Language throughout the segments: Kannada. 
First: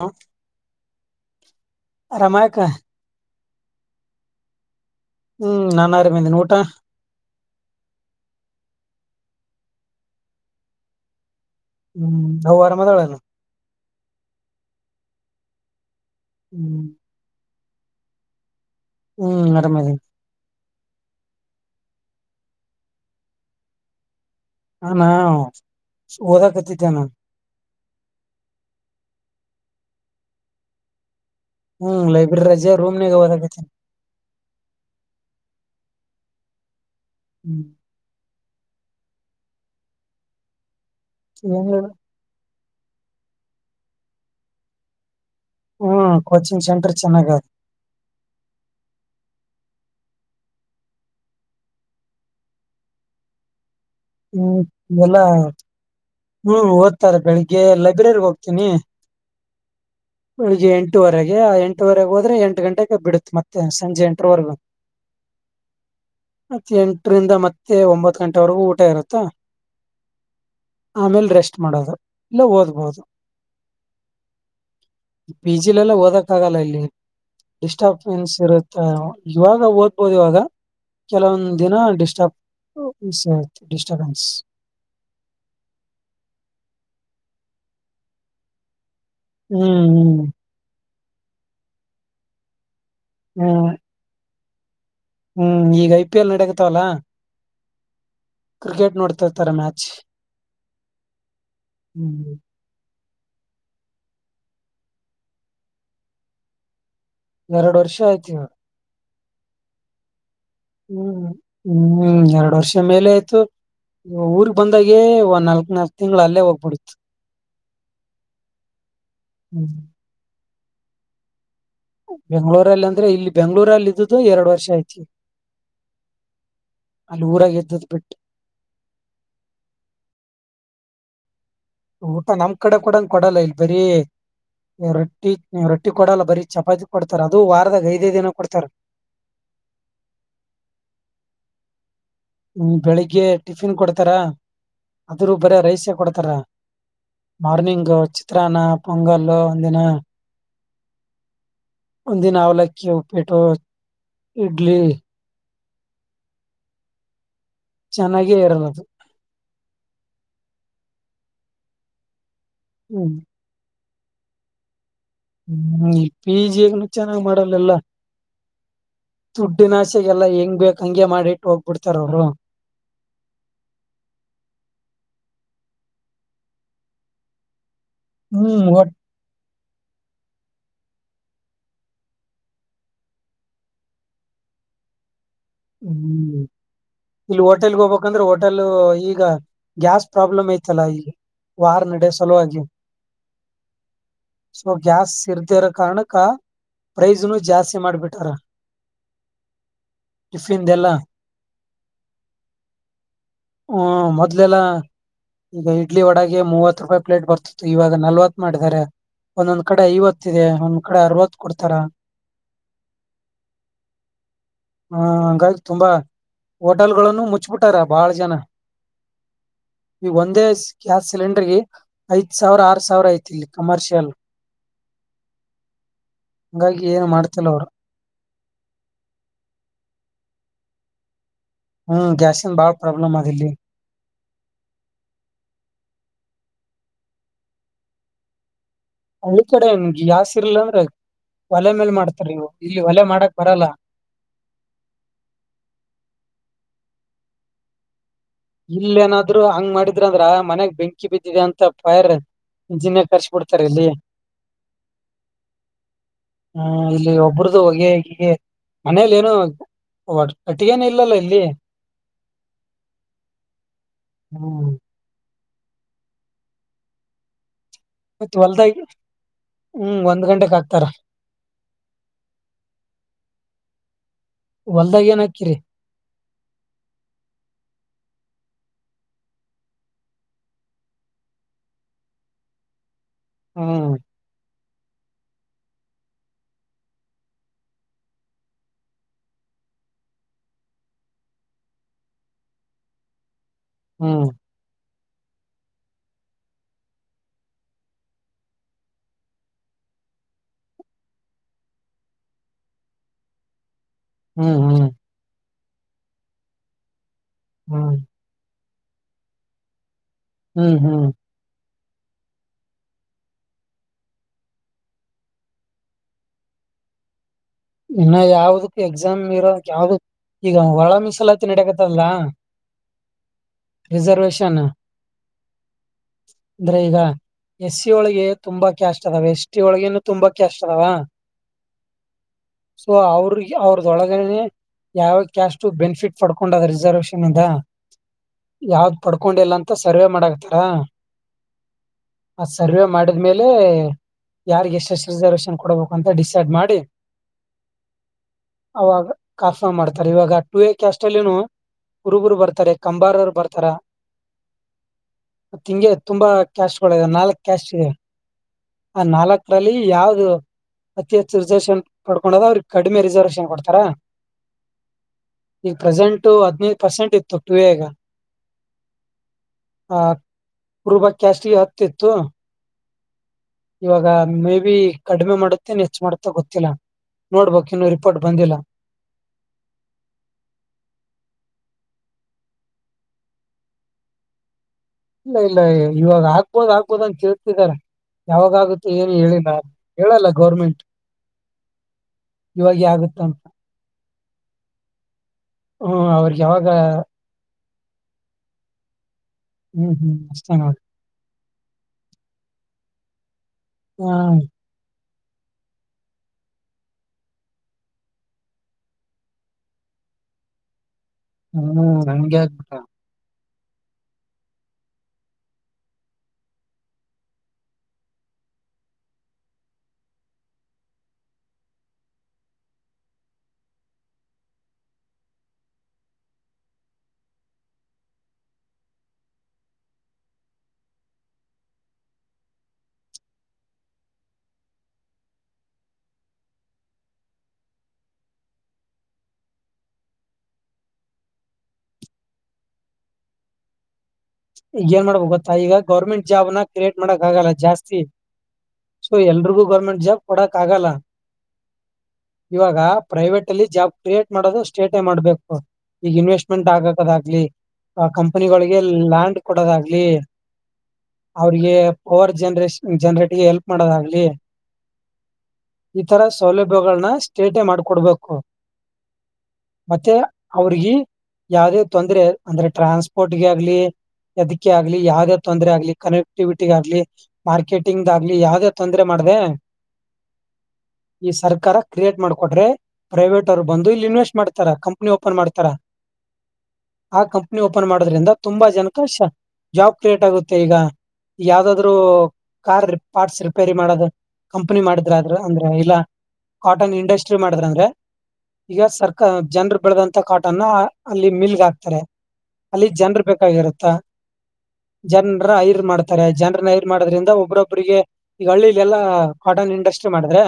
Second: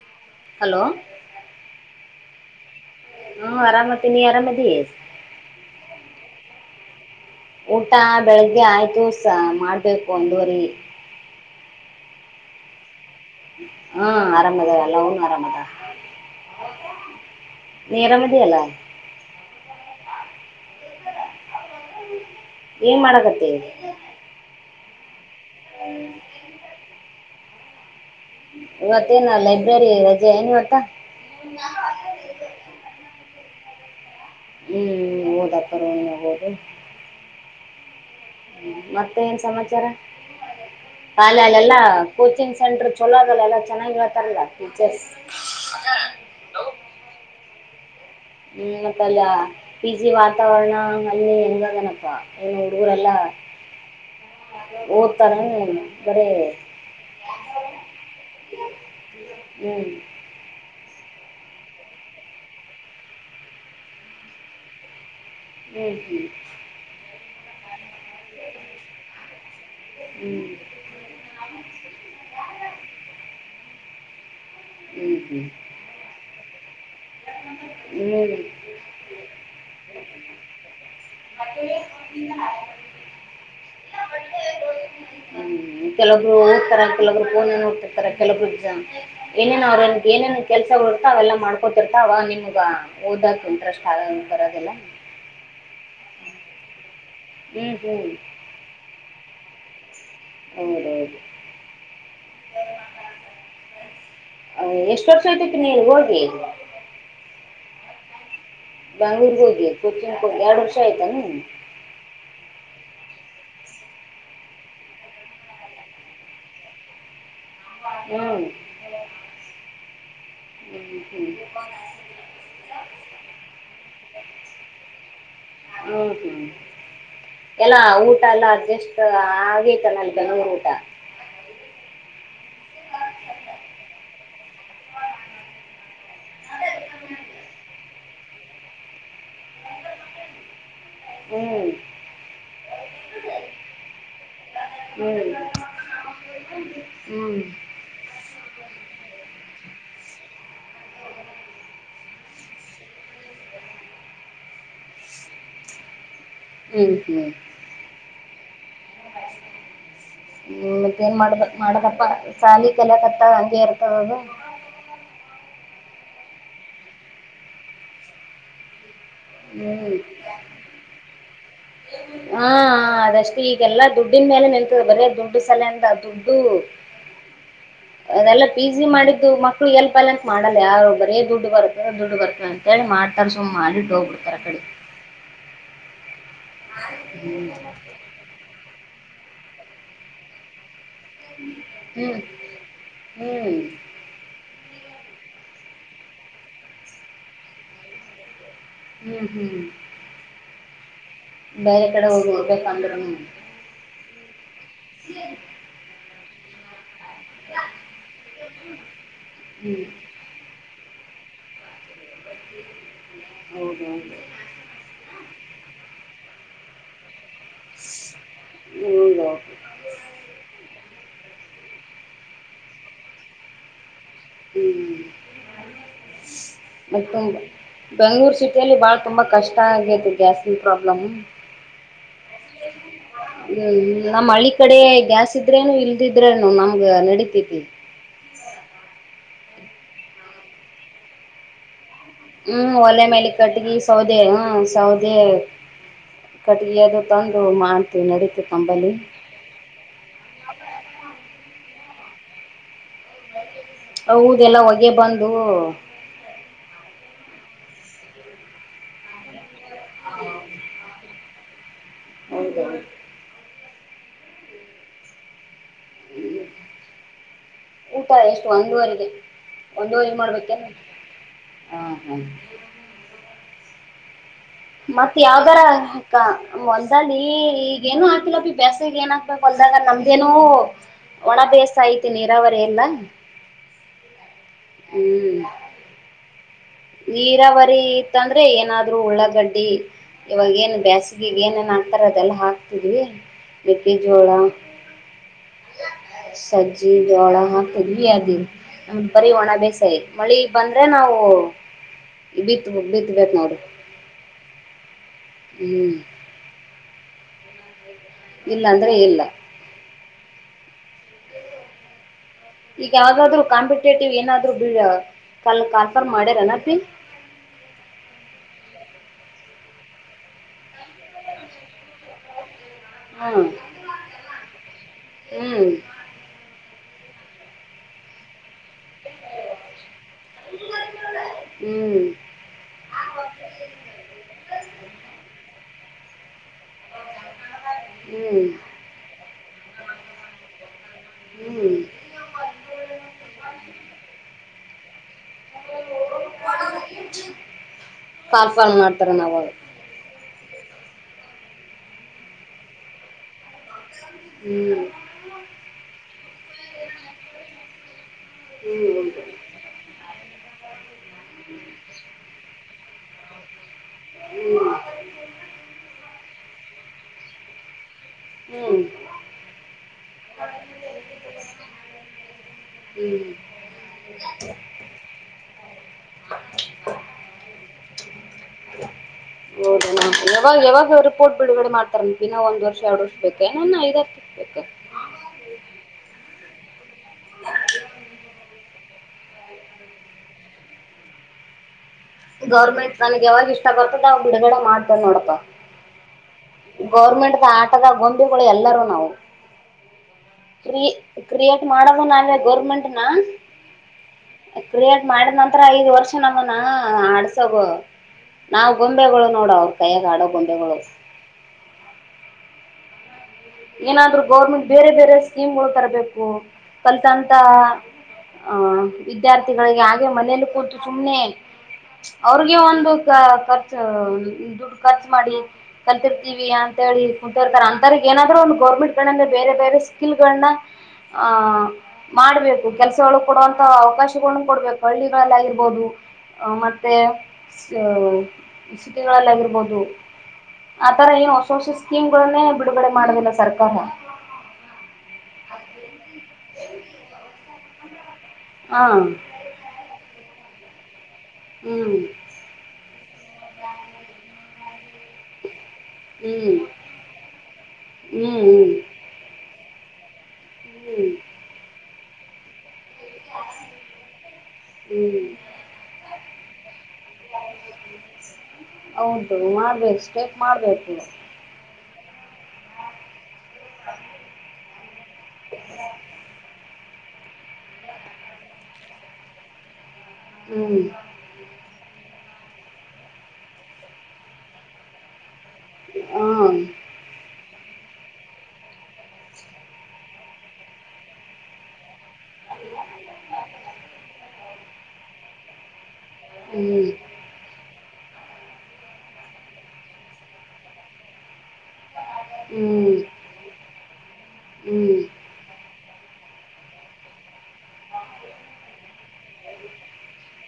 ಹ ಹಲೋ. ಆರಾಮ ಯಕ್ಕ. ಹ್ಮ ಆರಾಮ ಅಪ್ಪಿ ನೀ ಆರಾಮ ಅದೀ. ಹ್ಮ್ ನಾನು ಆರಾಮ್ ಅದೇನಿ ಊಟ. ಊಟ ಬೆಳಗ್ಗೆ ಆಯ್ತು ಸ ಮಾಡ್ಬೇಕು ಒಂದುವರಿ. ಹ್ಮ್ ಅವ್ವ ಆರಾಮ್ ಅದಲ್ ಏನೋ. ಹ್ಮ್ ಆರಾಮದಾಲ ಎಲ್ಲೂ ಆರಾಮದಾಲ. ಹ್ಮ್. ನೀ ಆರಾಮ ಆದಿರ್ ಅಲ್ಲಾ. ಹ್ಮ್ ಆರಾಮ್ ಅದೇನಿ. ಏನ್ ಮಾಡಕತ್ತೀರಿ. ನಾನ ಒಡಕತ್ತಿದೆ ನಾನ್. ಇವತ್ತೆನ ಲೈಬ್ರೆರಿ ರಾಜಾ ಏನ್ ಇವತ್ತ. ಹ್ಮ್ ಲೈಬ್ರರಿ ರಜೆ ರೂಮ್ಗಾಗತ್ತ. ಹ್ಮ್ ಹೋದಾ ಖರೇನ ಅನ್ನೋದು. ಹ್ಮ್. ಮತ್ತೆ ಏನ್ ಸಮಾಚಾರ ಕಾಲ ಅಲ್ಲೆಲ್ಲಾ ಹ್ಮ್ ಕೋಚಿಂಗ್. ಸೆಂಟರ್ ಚಲೋ ಅದೆಲ್ಲ ಎಲ್ಲ ಚೆನ್ನಾಗಿರತಾರಲ್ಲ ಟೀಚರ್ಸ್. ಹ್ಮ್ ಕೋಚಿಂಗ್ ಸೆಂಟರ್ ಚೆನ್ನಾಗದು. ಹ್ಮ್ ಮತ್ತ ಅಲ್ಲ ಪಿ ಜಿ ವಾತಾವರಣ ಅಲ್ಲಿ ಹೆಂಗಗದನಪ್ಪ ಏನು ಹುಡುಗರೆಲ್ಲಾ. ಹ್ಮ್ ಎಲ್ಲ. ಓದ್ತಾರ ಬರೇ ಹ್ಮ್ ಓದ್ತಾರೆ ಬೆಳಿಗ್ಗೆ ಲೈಬ್ರರಿಗ್ ಹೋಗ್ತೀನಿ ಹ್ಮ್ ಬೆಳಗ್ಗೆ ಎಂಟು. ಎಂಟುವರೆಗೆ ಆ ಎಂಟುವರೆಗೆ ಹೋದ್ರೆ ಎಂಟು ಗಂಟೆಗೆ ಬಿಡುತ್ತು ಮತ್ತೆ ಸಂಜೆ ಎಂಟರವರೆಗೂ. ಹ್ಮ್ ಮತ್ತ ಎಂಟರಿಂದ ಮತ್ತೆ ಒಂಬತ್ ಗಂಟೆ. ಗಂಟೆ ಇರುತ್ತ ಹ್ಮ್ ಆಮೇಲೆ ರೆಸ್ಟ್ ಮಾಡೋದು ಇಲ್ಲ ಓದ್ಬಹುದು. ಹ್ಮ್ ಹ್ಮ್ ಹ್ಮ್ ಪಿ ಜಿಲೆಲ್ಲ ಓದಕ್ಕ ಆಗಲ್ಲ ಇಲ್ಲಿ. ಡಿಸ್ಟರ್ಬೆನ್ಸ್ ಇರುತ್ತೆ ಇವಾಗ ಓದ್ಬೋದು ಇವಾಗ. ಕೆಲವೊಂದ್ ದಿನ ಡಿಸ್ಟರ್ಬ್ ಆ. ಹ್ಮ್ ಕೆಲೊಬ್ರು ಓದ್ತಾರ್ ಕೆಲೊಬ್ರು ಕ. ನೋಡ್ತ ಕೆಲ ಏನ್ ಏನ್ ಅವ್ರ ಹ್ಮ್ ಏನ ಏನ್ ಕೆಲಸ ಇರುತ್ತ ಅವೆಲ್ಲಾ ಮಾಡ್ಕೊ. ರ್ತ ಅವ ನಿಮಗ ಹ್ಮ್ ಓದಕು ಹ್ಮ್ ಇಂಟ್ರೆಸ್ಟ್ ಆಗ ಬರೋದಿಲ್ಲ. ಹ್ಮ್ ಈಗ ಐ ಪಿ ಎಲ್ ನಾಡ್ಯಕತ್ತವಲ್ಲ. ಹ್ಮ್ ಹ್ಮ್. ಕ್ರಿಕೆಟ್ ನೋಡ್ತಾರ್ತಾರೆ ಮ್ಯಾಚ್. ಹೌದ ಹೌದು. ಹ್ಮ್ ಅ ಎಷ್ಟ್ ವರ್ಷ [unintelligible] ನೀಲ್ಲಿ ಹೋಗಿ. ಎರಡು ವರ್ಷ ಆಯ್ತಿನಾ ಬಾಂಗಳೂರ್ ಹೋಗಿ ಕೊ ಹ್ಮ್ ಹ್ಮ್ ಎರಡು ವರ್ಷ ಮೇಲೆ ಆ್ತ ಊರ್ಗ್ ಬಂದಾಗೆ ಒಂದ್ ನಾಲ್ಕ್ ನಾಲ್ಕ ತಿಂಗಳು ಅಲ್ಲೇ ಹೋಗ್ಬಿಡ್ ಹ್ಮ್ ಹ್ಮ ಹ್ಮ ಬೆಂಗ್ಗಳೂರಲ್ಲಿ ಅಂದ್ರೆ ಇಲ್ಲಿ ಬೆಂಗ್ಳೂರಲ್ಲಿ ಇದುದುು ಎರಡು ವರ್ಷ ಐತಿ ಹ್ಮ ಹ್ಮ ಎಲ್ಲ ಇದ್ದದ್ ಬಿಟ್ಟು ಊಟ ಎಲ್ಲ ಅಡ್ಜಸ್ಟ್ ಆಗೇತಲ್ಲ ಅಲ್ಲಿನವರು ಊಟ ಊಟ ನಮ್ ಕಡೆ ಕೂಡಂಗ ಕೊಡಲ್ಲ ಇಲ್ ಬರಿ ರೊಟ್ಟಿ ರೊಟ್ಟಿ ಕೊಡಲ್ಲ ಬರೀ ಚಪಾತಿ ಕೊಡ್ತಾರ ಅದು ವಾರದಾಗ ಐದೇ ದಿನ ಕೊಡ್ತಾರ ಹ ಹ್ಮ್ ಹ್ಮ ಬೆಳಿಗ್ಗೆ ಟಿಫಿನ್ ಕೊಡ್ತಾರ ಹ್ಮ್ ಆದದ್ರೂ ಬರ ರೈಸೇ ಕೊಡ್ತಾರ ಹ್ಮ್ ಮಾರ್ನಂಗ್ ಚಿತ್ರಾನ್ನ ಪೊಂಗಲು ಅಂದಿನ ಒಂದಿನ ಅವಲಕ್ಕಿ ಉಪೇಟೋ ಇಡ್ಲಿ ಹ್ಮ್ ಹ್ಮ ನನಾಗೇ ಇರೋದು ಹ್ಮ ಮತ್ತೇನ್ ಮಾಡಬ ಮಾಡದಪ್ಪ ಸಾಲಿ ಕಲ ಹ್ಮ್ ಕತ್ತ ಹಾಗೆರ್ ಹೌದಾ ಹ್ಮ್ ಪಿ ಜಿಗ್ ಚೆನ್ನಾಗ್ ಮಾಡಲ್ಲ ಹ್ಮ್ ದುಡ್ಡಿನಸೆ ಗೆಲ್ಲ ಹೆಂಗ ಬೇಕಕ್ ಹಂಗೆ ಮಾಡ ಹಾ ಅದಷ್ಟೇ ಈಗೆಲ್ಲಾ ದುಡ್ಡನ್ ಮೇಲೆ ನಿಲ್ತದೆ ಬರೇ ದುಡ್ಡು ಸಲೆಯಿಂದ ದುಡ್ಡು ಅದೆಲ್ಲ ಹ್ಮ್ ಪಿ ಜಿ ಒಟ್ ಮಾಡಿದ್ದು ಮಕ್ಕ ಇ ಎಲ್ ಪಲ್ಂಕ್ ಮಾಡಲ್ಲ ಯಾರ ಬರೇ ದುಡ್ಡು ಬರುತ್ತ ದುಡ್ಡು ಬರ್ತ ಅಂತ ಹೇಳಿ ಮಾಡ್ತಾರ ಸುಮ ಮಾಡಿಟ್ಟ ಹೋಗಬ ಕರಕಡಿ ಹ್ಮ್ ಇಲ್ಲಿ ಹೋಟೆಲ್ಗೆ ಹೋಗ್ಬೇಕಂದ್ರೆ ಹೋಟೆಲ್ ಈಗ ಗ್ಯಾಸ್ ಪ್ರಾಬ್ಲಮ್ ಐತಲ್ಲಾ ಈ ವಾರ್ ನಡೆೆಯ ಸಲೋ ಆಗಿ ಹ್ಮ್ ಗ್ಯಾಸ್ ಇರ್ದಿರ ಕಾರಣಕ್ಕ ಪ್ರೈಸ್ನು ಜಾಸ್ತಿ ಮಾಡ್ಬಿಟ್ಟಾರ ಹ್ಮ್ ಹ್ಮ್ ಇಷ್ಟಿಂದೆಲ್ಲ ಬೇರೆ ಕಡೆ ಹೋಗಿ ಹೋಗ್ಬೇಕಂದ್ರು ಹ್ಮ ಮೊದ್ಲೆಲ್ಲಾ ಈಗ ಇಡ್ಲಿ ಒಡಗೆ ಮೂವತ್ತು ರೂಪಾಯಿ ಪ್ಲೇಟ್ ಬರ್ತಿತ್ತು ಇವಾಗ ನಲ್ವತ್ ಮಾಡಿದಾರೆ ಒಂದೊಂದ್ ಕಡೆ ಹ್ಮ್ ಐವತ್ತ ಇದೆ ಒಂದ್ ಕಡೆ ಅರವತ್ತು ಕೊಡ್ತಾರ ಹೌದಾ ಹೌದು ಆ ಹಂಗಾಗಿ ತುಂಬಾ ಹೋಟೆಲ್ ಗಳನ್ನು ಮುಚ್ಬಿಟ್ಟಾರ ಬಾಳ ನ ಹೌದೌದು ಈ ಒಂದೇ ಗ್ಯಾಸ್ ಸಿಲೆಂಡರ್ ಇಲ್ಲಿ ಐದ್ ಸಾವಿರ ಆರ್ ಸಾವಿರ ಐತಿ ಇಲ್ಲಿ ಕಮರ್ಷಿಯಲ್ ಹ್ಮ್ ಹಂಗಾಗಿ ಏನು ಮತ್ತೆ ತುಾ ಮಾಡ್ತಿಲ್ಲ ಅವ್ರು ಬೆಂಗಳೂರು ಸಿಟಿಯಲ್ಲಿ ಬಾಳ ತುಂಬಾ ಕಷ್ಟ ಆಗೇತಿ ಗ್ಯಾಸ್ ಈ ಪ್ರಾಬ್ಲಮ್ ಮ್ ಹ್ಮ್ ಗ್ಯಾಸಿನ ಬಾಳ ಪ್ರಾಬ್ಲಮ್ ಅದ ಇಲ್ಲಿ ನಮ್ಮ್ ಹಳ್ಳಿ ಕಡೆ ಗ್ಯಾಸ್ ಇದ್ರೇನು ಇಲ್ದಿದ್ರೇನು ನಮ್ಗ ನಡಿತತಿ ಹಳ್ಳ ಕಡೆನ್ಗೆ ಜಾಸ್ ಇರ್ಲ ಅಂದ್ರೆ ಒಲೆ ಮೇಲ್ ಮಾಡ್ತ ಹ್ಮ್ ಒಲೆ ಮೇಲೆ ಕಟ್ಟಗಿ ಸೌದೆ ಹ್ಮ ಸೌದೆ ಕಟ್ ದು ತಂದು ಮಾಡ್ತೀವಿ ನಡ ಇಲ್ಲೇಏನಾದ್ರು ಹಂಗ್ ಮಾಡಿದ್ರ ಅಂದ್ರ ಮನೆಗ್ ಬೆಂಕಿ ಬಿದ್ದಿ ತಪ್ಪಾದ್ರೆ ಇಂಜಿನನ್ ಕರ್ಸ ಬಿಡ್ ಇರ್ತರೆ ಹೌದೆಲ್ಲ ಹೊಗೆ ಬಂದು ಹ ಇಲ್ಲಿ ಒಬ್ರದು ಹಗೆಗೆ ಮನೇಲಿ ಏನು ಕಟ್ಟಿಗೆೇನು ಇಲ್ಲಲ್ಲ ಇಲ್ಲಿ ಹೌದಾ ಹ್ಮ್ ಹ್ಮ ಊಟ ಮತ್ ಎಷ್ಟು ಹೊಲ್ದಾಗ ಒಂದೂುವರೆಗೆ ಹ್ಮ್ ಒಂದುವರೆ ಒಂದ್ ಗಂಟೆಕ್ ಮಾಡ್ಬೇಕಲ್ಲ ಹಾಕ್ತಾರ ಹ್ಮ ಹ್ಮ ಹೊಲ್ದಾಗ ಮತ್ತತ್ ಏನ್ ಹಾಕಿರಿ ಯಾವ್ದರ ಕ ಒಂದಲ್ಲಿ ಈಗೇಏನು ಹಾಕಿಲ್ಲ ಬಿ ಬ್ಯಸಗ ಏನ್ ಹಾಕ್ಬೇಕು ಒಂದಾಗ ನಮ್ದೇನೋ ಒಣ ಬೇಸ ಐತಿ ನೀರಾವರಿ ಎಲ್ಲಾ ಹ್ಮ್ ಹ್ಮ್ ನೀರಾವರಿ ಇತ್ತಂದ್ರೆ ಏನಾದ್ರು ಉಳ್ಳಾಗಡ್ಡಿ ಇವಾಗ ಏನ್ ಬೇಸಿಗೆ ಏನೇನ್ ಹಾಕ್ತಾರ ಅದೆಲ್ಲಾ ಹಾಕ್ತಿದೀವಿ ಲಿಕ್ಕಿ ಹ್ಮ್ ಜೋಳ ಸಜ್ಜಿ ಜೋಳ ಹಾಕ್ತದ್ವಿ ಅದಿ ಬರಿ ಒಣ ಬೇಸಾಯ ಮಳಿ ಬಂದ್ರೆ ನಾ ಬಿತ್ ಬಿತ್ ಬಿತ್ ನೋಡಿ ಹ್ಮ್ ಹ್ಮ್ ಹ್ಮ್ ಹ್ಮ್ ಇಲ್ಲ ಅಂದ್ರೆ ಇಲ್ಲ ಹ್ಮ್ ಹ್ಮ್ [inaudible] ಈಗ ಯಾವ್ದಾದ್ರು ಕಾಂಪಿಟೇಟಿವ್ ಏನಾದ್ೂ ಬ ಕಲ್ ಕನ್ಫರ್ ಮಾಡ್ಯಾರನಪ ಇನ್ನ ಯಾವದಕ್ ಎಕ್ಸಾಮ್ ಇರೋ ಯಾವ್ದ ಈಗ ಒಳ ಮೀಸಲಾತಿ ನಡಕ ಹ್ಮ್ ಿಸರ್ವಷನ್ ಹ್ಮ್ ಅಂದ್ರೆ ಈಗ ಎಸ್ ಸಿ ಒಳಗೆ ತುಂಬಾ ಕಷ್ಟ ಅದಾವ ಎಷ್ಟಿ ಒಳಗನುೂ ತುಂಬಾ ಕೆಸ್ ಅದಾವ ಹ್ಮ್ ಸೊ ಅವ್ರಿಗೆ ಅವ್ರದೊಳಗನೆ ಯಾವಷ್ಟು ಬೆನಿಫಿಟ್ ಪಡ್ ಕೊಂಡದ ರಿಸರ್ವೇಶನ್ ಇಂದ ಹ್ಮ್ ಯಾವ್ದ್ ಪಡ್ಕೊಂಡಿಲ್ಲ ಅಂತ ಸರ್ವೆ ಮಾಡಕ್ತಾರ ಹ್ಮ್ ಆ ಸರ್ವೆ ಮಾಡಿದ್ಮೇಲೆ ಯಾರ್ಗ್ ಎಷ್ಟ ಎಷ್ಟು ರಿಸರ್ವೇೇಶನ್ ಕೊಡಬೇಕು ಅಂತ ಡಿಸೈಡ್ ಮಾಡಿ ಕಾಲ್ಫಾಲ್ ಅವಾಗ ಮಾಡ್ತಾರ ನಾವು ಕಾಸ ಮಾಡ್ತಾರೆ ಇವಾಗ ಈಗ ಟು ಎ ಕೆ ಅಷ್ಟಲ್ಲಿ ನು ಕುರುಬರು ಬರ್ತಾರೆ ಕಂಬಾರರು ಬರ್ತಾರೆ ಹ್ಮ್ ಮ ಹಿಂಗೆ ತುಂಬಾ ಕ್ಯಾಶ್ಗಳ ನಾಲ್ಕಕ್ ಕ್ಯಾಶ್ ಇದೆ ಆ ಹ್ಮ್ ನಾಲ್ಕರಲ್ಲಿ ಯಾವ್ದು ಅತಿ ಹೆಚ್ಚುರ್ ಜಶಂ ೊಂಡ ಅವಿಗೆ ಕಡಿಮೆ ರಿಸರ್ವೇಶನ್ ಕೊಡ್ತಾರ ಹ್ಮ್ ಈಗ ಪ್ರೆಸೆಂಟ್ ು ಹದಿನೈದು ಪರ್ಸೆಂಟ್ ಇತ್ತು ಟುವೇ ಈಗ ಹ್ಮ್ ಆ ರೂಬ ಕ್ಯಾಶಿಗೆ ಹತ್ತ ಇತ್ತು ಹ್ಮ್ ಇವಾಗ ಮೇ ಬಿ ಕಡಿಮೆ ಮಾಡುತ್ತೆ ನೆಚ್ಚ ಮಾಡುತ್ತೆ ಗೊತ್ತಿಲ್ಲ ನೋಡ್ಬಕ್ ಇನ್ನುೂ ಪಟ್ಬಂಧಲ್ಲ ಹೌದ ನ ಯಾವಾಗ ಯಾವಾಗ ರಿಪೋರ್ಟ್ ಬಿಡುಗಡೆ ಮಾಡ್ತಾರೆ ನ ಒಂದ್ ವರ್ಷ ಎರಡು ವರ್ಷ ಬೇಕ ಏನ ಇದತಿ ಇಲ್ಲ ಇಲ್ಲ ಇವಾಗ ಆಗ್ಬೋದ ಆಗ್ಬೋದ ಅಂತ ಕೇಳ್ತಿದಾರ ಯಾವಾಗಾಗುತ್ತೆ ಏನು ಹೇಳಿಲ್ಲ ಹೇಳಲ್ಲ ಗೌರ್ಮೆಂಟ್ ಇವಾಗೆ ಗೌರ್ಮೆಂಟ್ ಆಗುತ್ತ ನನಗೆ ಅಂತ ಯಾವಾಗ ಇಷ್ಟ ಬರ್ತದ ನ್ ಬಿಡುಗಡೆ ಮಾಡ್ತೇ ನೋಡಪ್ಪ ಹ್ಮ ಅವ್ರ ಗೌರ್ಮೆಂಟ್ ದ ಆಟದ ಗೊಂದೆಗಳು ಎಲ್ಲಾರೂ ನಾವು ಹ್ಮ್ ಹ್ಮ್ ಅಷ್ಟೇ ಕ್ರ ನೋಡಿ ಕ್ರಿಯೇಟ್ ಮಾಡವ ನಾವೆ ಗೌರ್ಮೆಂಟ್ನ ಹ್ಮ ಕ್ರಿಯೇಟ್ ಮಾಡಿದ ನಂರ ಐದ್ ವರ್ಷ ನಮ್ಮನ ಆಡ್ಸೋಗ ನಾವವು್ ಗೊಂಬೆಗಳು ನೋಡು ಅವ್ರ ಕೈಯಗ ಆಡೋ ಗೊಂಬೆಗಳು ಹ್ಮ್ ಹಗೆ ಬಿಟ ಏನಾದ್ರು ಗೌರ್ಮೆಂಟ್ ಬೇರೆ ಬೇರೆ ಸ್ಕೀಮ್ ಗಳು ತರಬೇಕು ಕಲ್ತಂತ ಹ ವಿದ್ಯಾರ್ಥಿಗಳಿಗೆ ಹಾಗೆ ಮನೇಲಿ ಕೂತು ಸುಮ್ನೆ ಅವ್ರಿಗೆ ಒಂದು ಖರ್ಚು ದುಡ್ಡು ಖರ್ಚು ಮಾಡಿ ಕಲ್ತಿರ್ತೀವಿ ಅಂತ ಅಂತ ಹೇಳಿ ಕುಂತ ಇರ್ತಾರೆ ಅಂತ ಏನಾದ್ರು ಒಂದು ಗೌರ್ಮೆಂಟ್ಗಳಂದ್ರೆ ಬೇರೆ ಬೇರೆ ಸ್ಕಿಲ್ಗಳನ್ನ ಆಹ ಮಾಡ್ಬೇಕು ಕೆಲ್ಸಗಳು ಕೊಡುವಂತ ಅವಕಾಶಗಳನ್ನ ಕೊಡ್ಬೇಕು ಹಳ್ಳಿಗಳಗಳಲ್ಲಿಗಿರ್ಬೋದು ಅ ಮತ್ತೆ ಸತಿಗಳಲ್ಲಾಗಿರ್ಬೋದು ಆತರ ಏನು ಹೊಸ ಹೊಸ ಸ್ಕೀಮ್ ಗಳನ್ನೇ ಬಿಡುಗಡೆ ಮಾಡದಿಲ್ಲ ಸರ್ಕಾರ ಈಗ ಏನ್ ಮಾಡ್ಬ ಗೊತ್ತಾ ಈಗ ಗೌರ್ಮೆಂಟ್ ಜಾಬ್ನ ಕ್ರಿಯೇಟ್ ಮಾಡಕ್ ಆಗಲ್ಲ ಜಾಸ್ತಿ ಹಾ ಹ್ಮ್ ಸೊ ಎಲ್ರಿಗೂ ಗೌರ್ಮೆಂಟ್ ಜಾಬ್ ಕೊಡಕ್ ಆಗಲ್ಲ ಹ್ಮ್ ಇವಾಗ ಪ್ರೈವೇಟ್ ಅಲ್ಲಿ ಜಾಬ್ ಕ್ರಿಯೇಟ್ ಮಾಡೋದು ಸ್ಟೇಟೇ ಮಾಡ್ಬೇಕು ಈಗ ಇನ್ವೆಸ್ಟ್ಮೆಂಟ್ ಆಗಕದಾಗಗ್ಲಿ ಆ ಹ್ಮ್ ಹ್ಮ್ ಕಂಪನಿಗಳಿಗೆ ಲ್ಯಾಂಡ್ ಕೊಡೋದಾಗಲಿ ಅವ್ರಿಗೆ ಪವರ್ ಜನರೇಷ ಜನ್ರಟ್ಟಿಗೆ ಎಲ್ಪ್ ಮಾಡೋದ ಆಗಲಿ ಹ್ಮ್ ಹ್ಮ್ ಈತರ ಸೌಲಭ್ಯಗಳನ್ನ ಸ್ಟೇಟೇ ಮಾಡಕೊಡ್ಬೇಕು ಹೌದು ಮಾಡ್ಬೇಕು ಮತ್ತೆ ಸ್ಟೇಟ್ ಅವ್ರಗಿ ಮಾಡ್ಬೇಕು ಯಾವದೇ ತೊಂದ್ರರೆ ಅಂದ್ರೆ ಟ್ರಾನ್ಸ್ಪೋರ್ಟ್ಗೆ ಅದಕ್ಕೆ ಆಗಲಿ ಯಾವದ ತೊಂದರೆ ಆಗ್ಲಿ ಕನೆಕ್ಟಿವಿಟಿ ಲಿ ಮಾರ್ಕೆಟಿಂಗ್ಗಲಿ ಯಾವ್ದೇ ತೊಂದರೆ ಮಾಡ್ದ ಹ್ಮ್ ಈ ಸರ್ಕಾರ ಕ್ರಿಯೇಟ್ ಮಾಡ ಕೊ್ರೆ ಪ್ರೈವೇಟ್ ಅವ್ರು ಬಂದು ಇಲ್ಲಿ ಇನ್ವೆಸ್ಟ್ ಮಾಡ್ತ ಕಂಪನಿ ಮಾಡ್ತಾರ ಹಾ ಹ್ಮ್ ಆ ಕಂಪನಿ ಓಪನ್ ಮಾಡೋದ್ರಿಂದ ತುಂಬಾ ಜನ ಕಶ ಜಾಬ್ ಲೇಟ್ ಆಗುತ್ತೆ ಈಗ ಯಾವ್ದಾದ್ರು ಕಾರ್ ಪಾರ್ಟ್ಸ್ ರಿಪೇರಿ ಮಾಡದು ಕಂಪನಿ ಮಾಡಿದ್ರ್ರ ಅಂದ್ರೆ ಇಲ್ಲ ಹ್ಮ್ ಕಾಟನ್ ಇಂಡಸ್ಟ್ರಿ ಮಾಡಿದ್ರ ಅಂದ್ರೆ ಈಗ ಸರ್ಕ ಜನರು ಬೆಳದಂತ ಕಾಟನ್ನ ಅಲ್ಲಿ ಮಿಲ್ಗೆ ಹಾಕ್ತಾರೆ ಅಲ್ಲಿ ಹ್ಮ್ ಜನ್ರ ಬೇಕಾಗಿರುತ್ತ ಹ್ಮ್ ಜನ್ರ ಐರ್ ಮಾಡ್ತಾರೆ ಜನ್ರೈ ಮಾಡದ್ರಿಂದ ಒಬ್ಬ್ರೊಬ್ಬ್ರಿಗೆ ಈಗ ಹಳ್ಳಿಲಿ ಎಲ್ಲಾ ಕಾಟನ್ ಇಂಡಸ್ಟ್ರಿ ಮಾಡಿದ್ರೆ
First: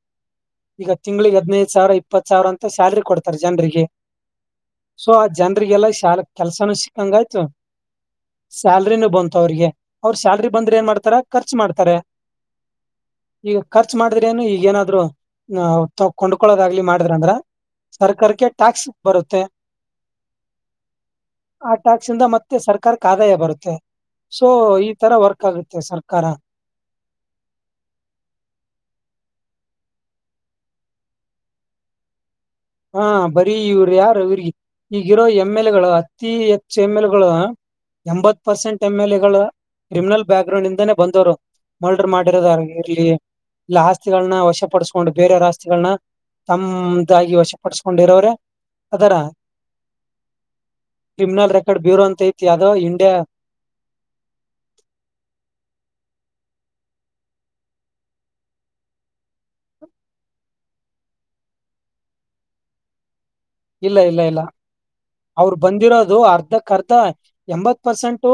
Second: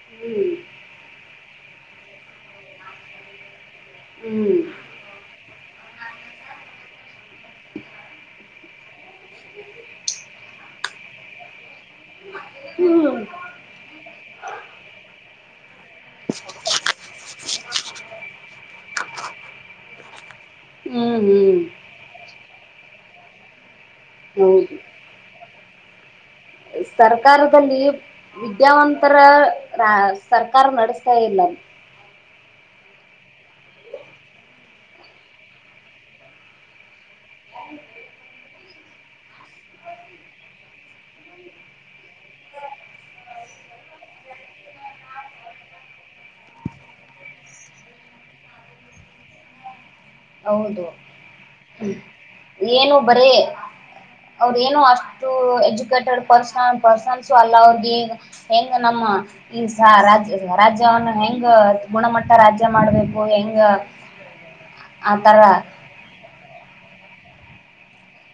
ಹ್ಮ್ ಈಗ ತಿಂಗಳಿಗೆ ಹದ್ನದು ಸಾವಿರ ಇಪ್ಪತ್ ಸಾವಿರ ಅಂತ ಸ್ಯಲ್ರಿ ಕೊಡ್ತಾರೆ ಜನರಿಗೆ ಹ್ಮ್ ಜನ್ರಿಗೆಲ್ಲಾ ಶಾಲ ಕೆಲ್ಸಾನೂ ಸಿಕ್ಕಂಗ ಆಯ್ತು ಸ್ಯಾಲ್ರಿನೂ ಬಂತು ಅವ್ರಿಗೆ ಅವ್ರ ಸ್ಯಾಲ್ರಿ ಬಂದ್ರೆ ಏನ್ ಮಾಡ್ತಾರ ಖರ್ಚು ಮಾಡ್ತಾರೆ ಈಗ ಖರ್ಚ ಮಾಡಿದ್ರ ಏನು ಈಗ ಏನಾದ್ರು ಕೊಂಡ್ಕೊಳೋದಾಗ್ಲಿ ಮಾಡಿದ್ರಂದ್ರ ಸರ್ಕಾರಕ್ಕೆ ಟ್ಯಾಕ್ಸ್ ಬರುತ್ತೆ ಹ್ಮ್ ಹ್ಮ್ ಆ ಟ್ಯಾಕ್ಸ್ ಮತ್ತೆ ಸರ್ಕಾರಕ್ಕೆ ಆದಾಯ ಬರುತ್ತೆ ಸೊ ಹೌದು ಈ ತರ ವರ್ಕ್ ಆಗುತ್ತೆ ಸರ್ಕಾರ ಸರ್ಕಾರದಲ್ಲಿ ವಿದ್ಯಾವಂತರ ಸರ್ಕಾರ ನಡೆಸ್ತಾ ಇಲ್ಲ ಹಾ ಬರಿಇವ್ರ ಯಾರು ಇವ್ರಿಗೆ ಈಗಿರೋ ಎಮ್ ಎಲ್ ಎಗಳು ಅತಿೀ ಹೆಚ್ಚು ಎಮ್ ಎಲ್ಗಳು ಎಂಬತ್ ಪರ್ಸೆಂಟ್ ಎಮ್ ಎಲ್ ಎ ಗಳು ಕ್ರಿಮಿನಲ್ ಬ್ಯಾಕ್ ಗ್ರೌಂಡ್ ಇಂದಾನೇ ಬಂದವರು ಮರ್ಡ್ರ ಮಾಡಿರೋದಾರ್ ಇರ್ಲಿ ಇಲ್ಲ ಆಸ್ತಿಗಳನ್ನ ವಶಪಡಿಸಕೊಂಡು ಬೇರೆಯವರ ಆಸ್ತಿಗಳನ್ನ ತಮ್ದಾಗಿ ವಶ ಪಡ್ಸ್ಕೊಂಡಿರೋರೆ ಅದರ ಹೌದು ಕ ಬ್ಯೂರ ಅಂತ ಐತಿ ಯಾವ್ದೋ ಏನು ಇಂಡಿಯಾ ಬರೀ ಅವ್ರ ಏನು ಅಷ್ಟು ಎಜುಕೇಟೆಡ್ ಪ ಪಶನ್ಸು ಅಲ್ಲ ಅವ್ರಿಗೆ ಹೆಂಗ ನಮ್ಮ ಈ ರಾಜ್ಯ ರಾಜ್ಯವನ್ನು ಹೆ ಹೆಂಗ ಗುಣಮಟ್ಟ ರಾಜ್ಯ ಮಾಡ್ಬೇಕು ಹೆಂಗ ಇಲ್ಲ ಇಲ್ಲ ಇಲ್ಲ ಆತರ ಅವರು ಬಂದಿರೋದು ಅರ್ಧಕ್ ಅರ್ಧ ಎಂಬತ್ ಪರ್ಸೆಂಟ್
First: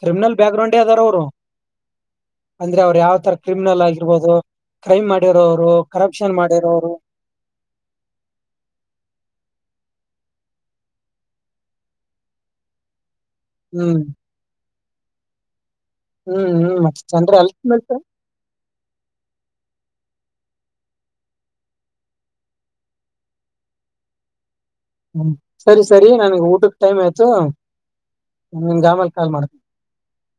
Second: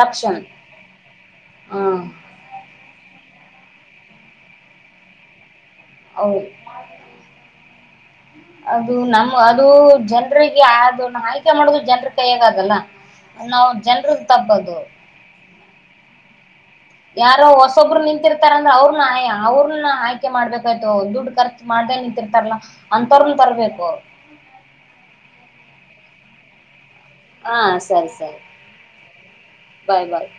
ಕ್ರಿಮಿನಲ್ ಬ್ಯಾಕ್ ಗ್ರೌಂಡ್ ಅದಾರ ಅವರು ಹ ಅಂದ್ರೆ ಅವ ಯಾವ ಆಥರ ಕ್ರಿಮಿನಲ್ ಆಗಿರ್ಬೋದು ಕ್ರೈಮ್ ಮಾಡಿರೋರು ಕರಪ್ಷನ್ ಮಾಡಿರೋರು ಅದು ನಮ್ಮ ಅದು ಜನ್ರಿಗೆ ಅದು ಆಯ್ಕೆ ಮಾಡುದು ಜನ್ರ ಕೈ್ಯಗದಲ್ಲ ನಾವು ಹ್ಮ್ ಜನ್ರಲ್ ತಬ್ಬದು ಹ್ಮ್್ಮ್ ಯಾರೋ ಹೊಸೊಬ್ರು ನಿಂತಿರ್ತಾರಂದ್ರ ಅವ್ರ ನ ಅವ್ರ ಆಯ್ಕೆ ಮಾಡ್ಬೇಕಾಯ್ತು ದುಡ್ ಖರ್ಚು ಮಾಡ್ದೇ ನಿಂತಿರ್ತಾರಾ ಅಂತರ್ನ್ ತರ್ಬೇಕು ಹ್ಮ್ ಸರಿ ಸರಿ ನನಗೆ ಊಟ ಟೈಮ್ ಆಯ್ತು ಹಾ ಸರಿ ಸರಿ ನಿಮ ಗಾಮಲ್ ಕಾಲ್ ಮಾಡ ಬಾಯ್ ಬಾಯ್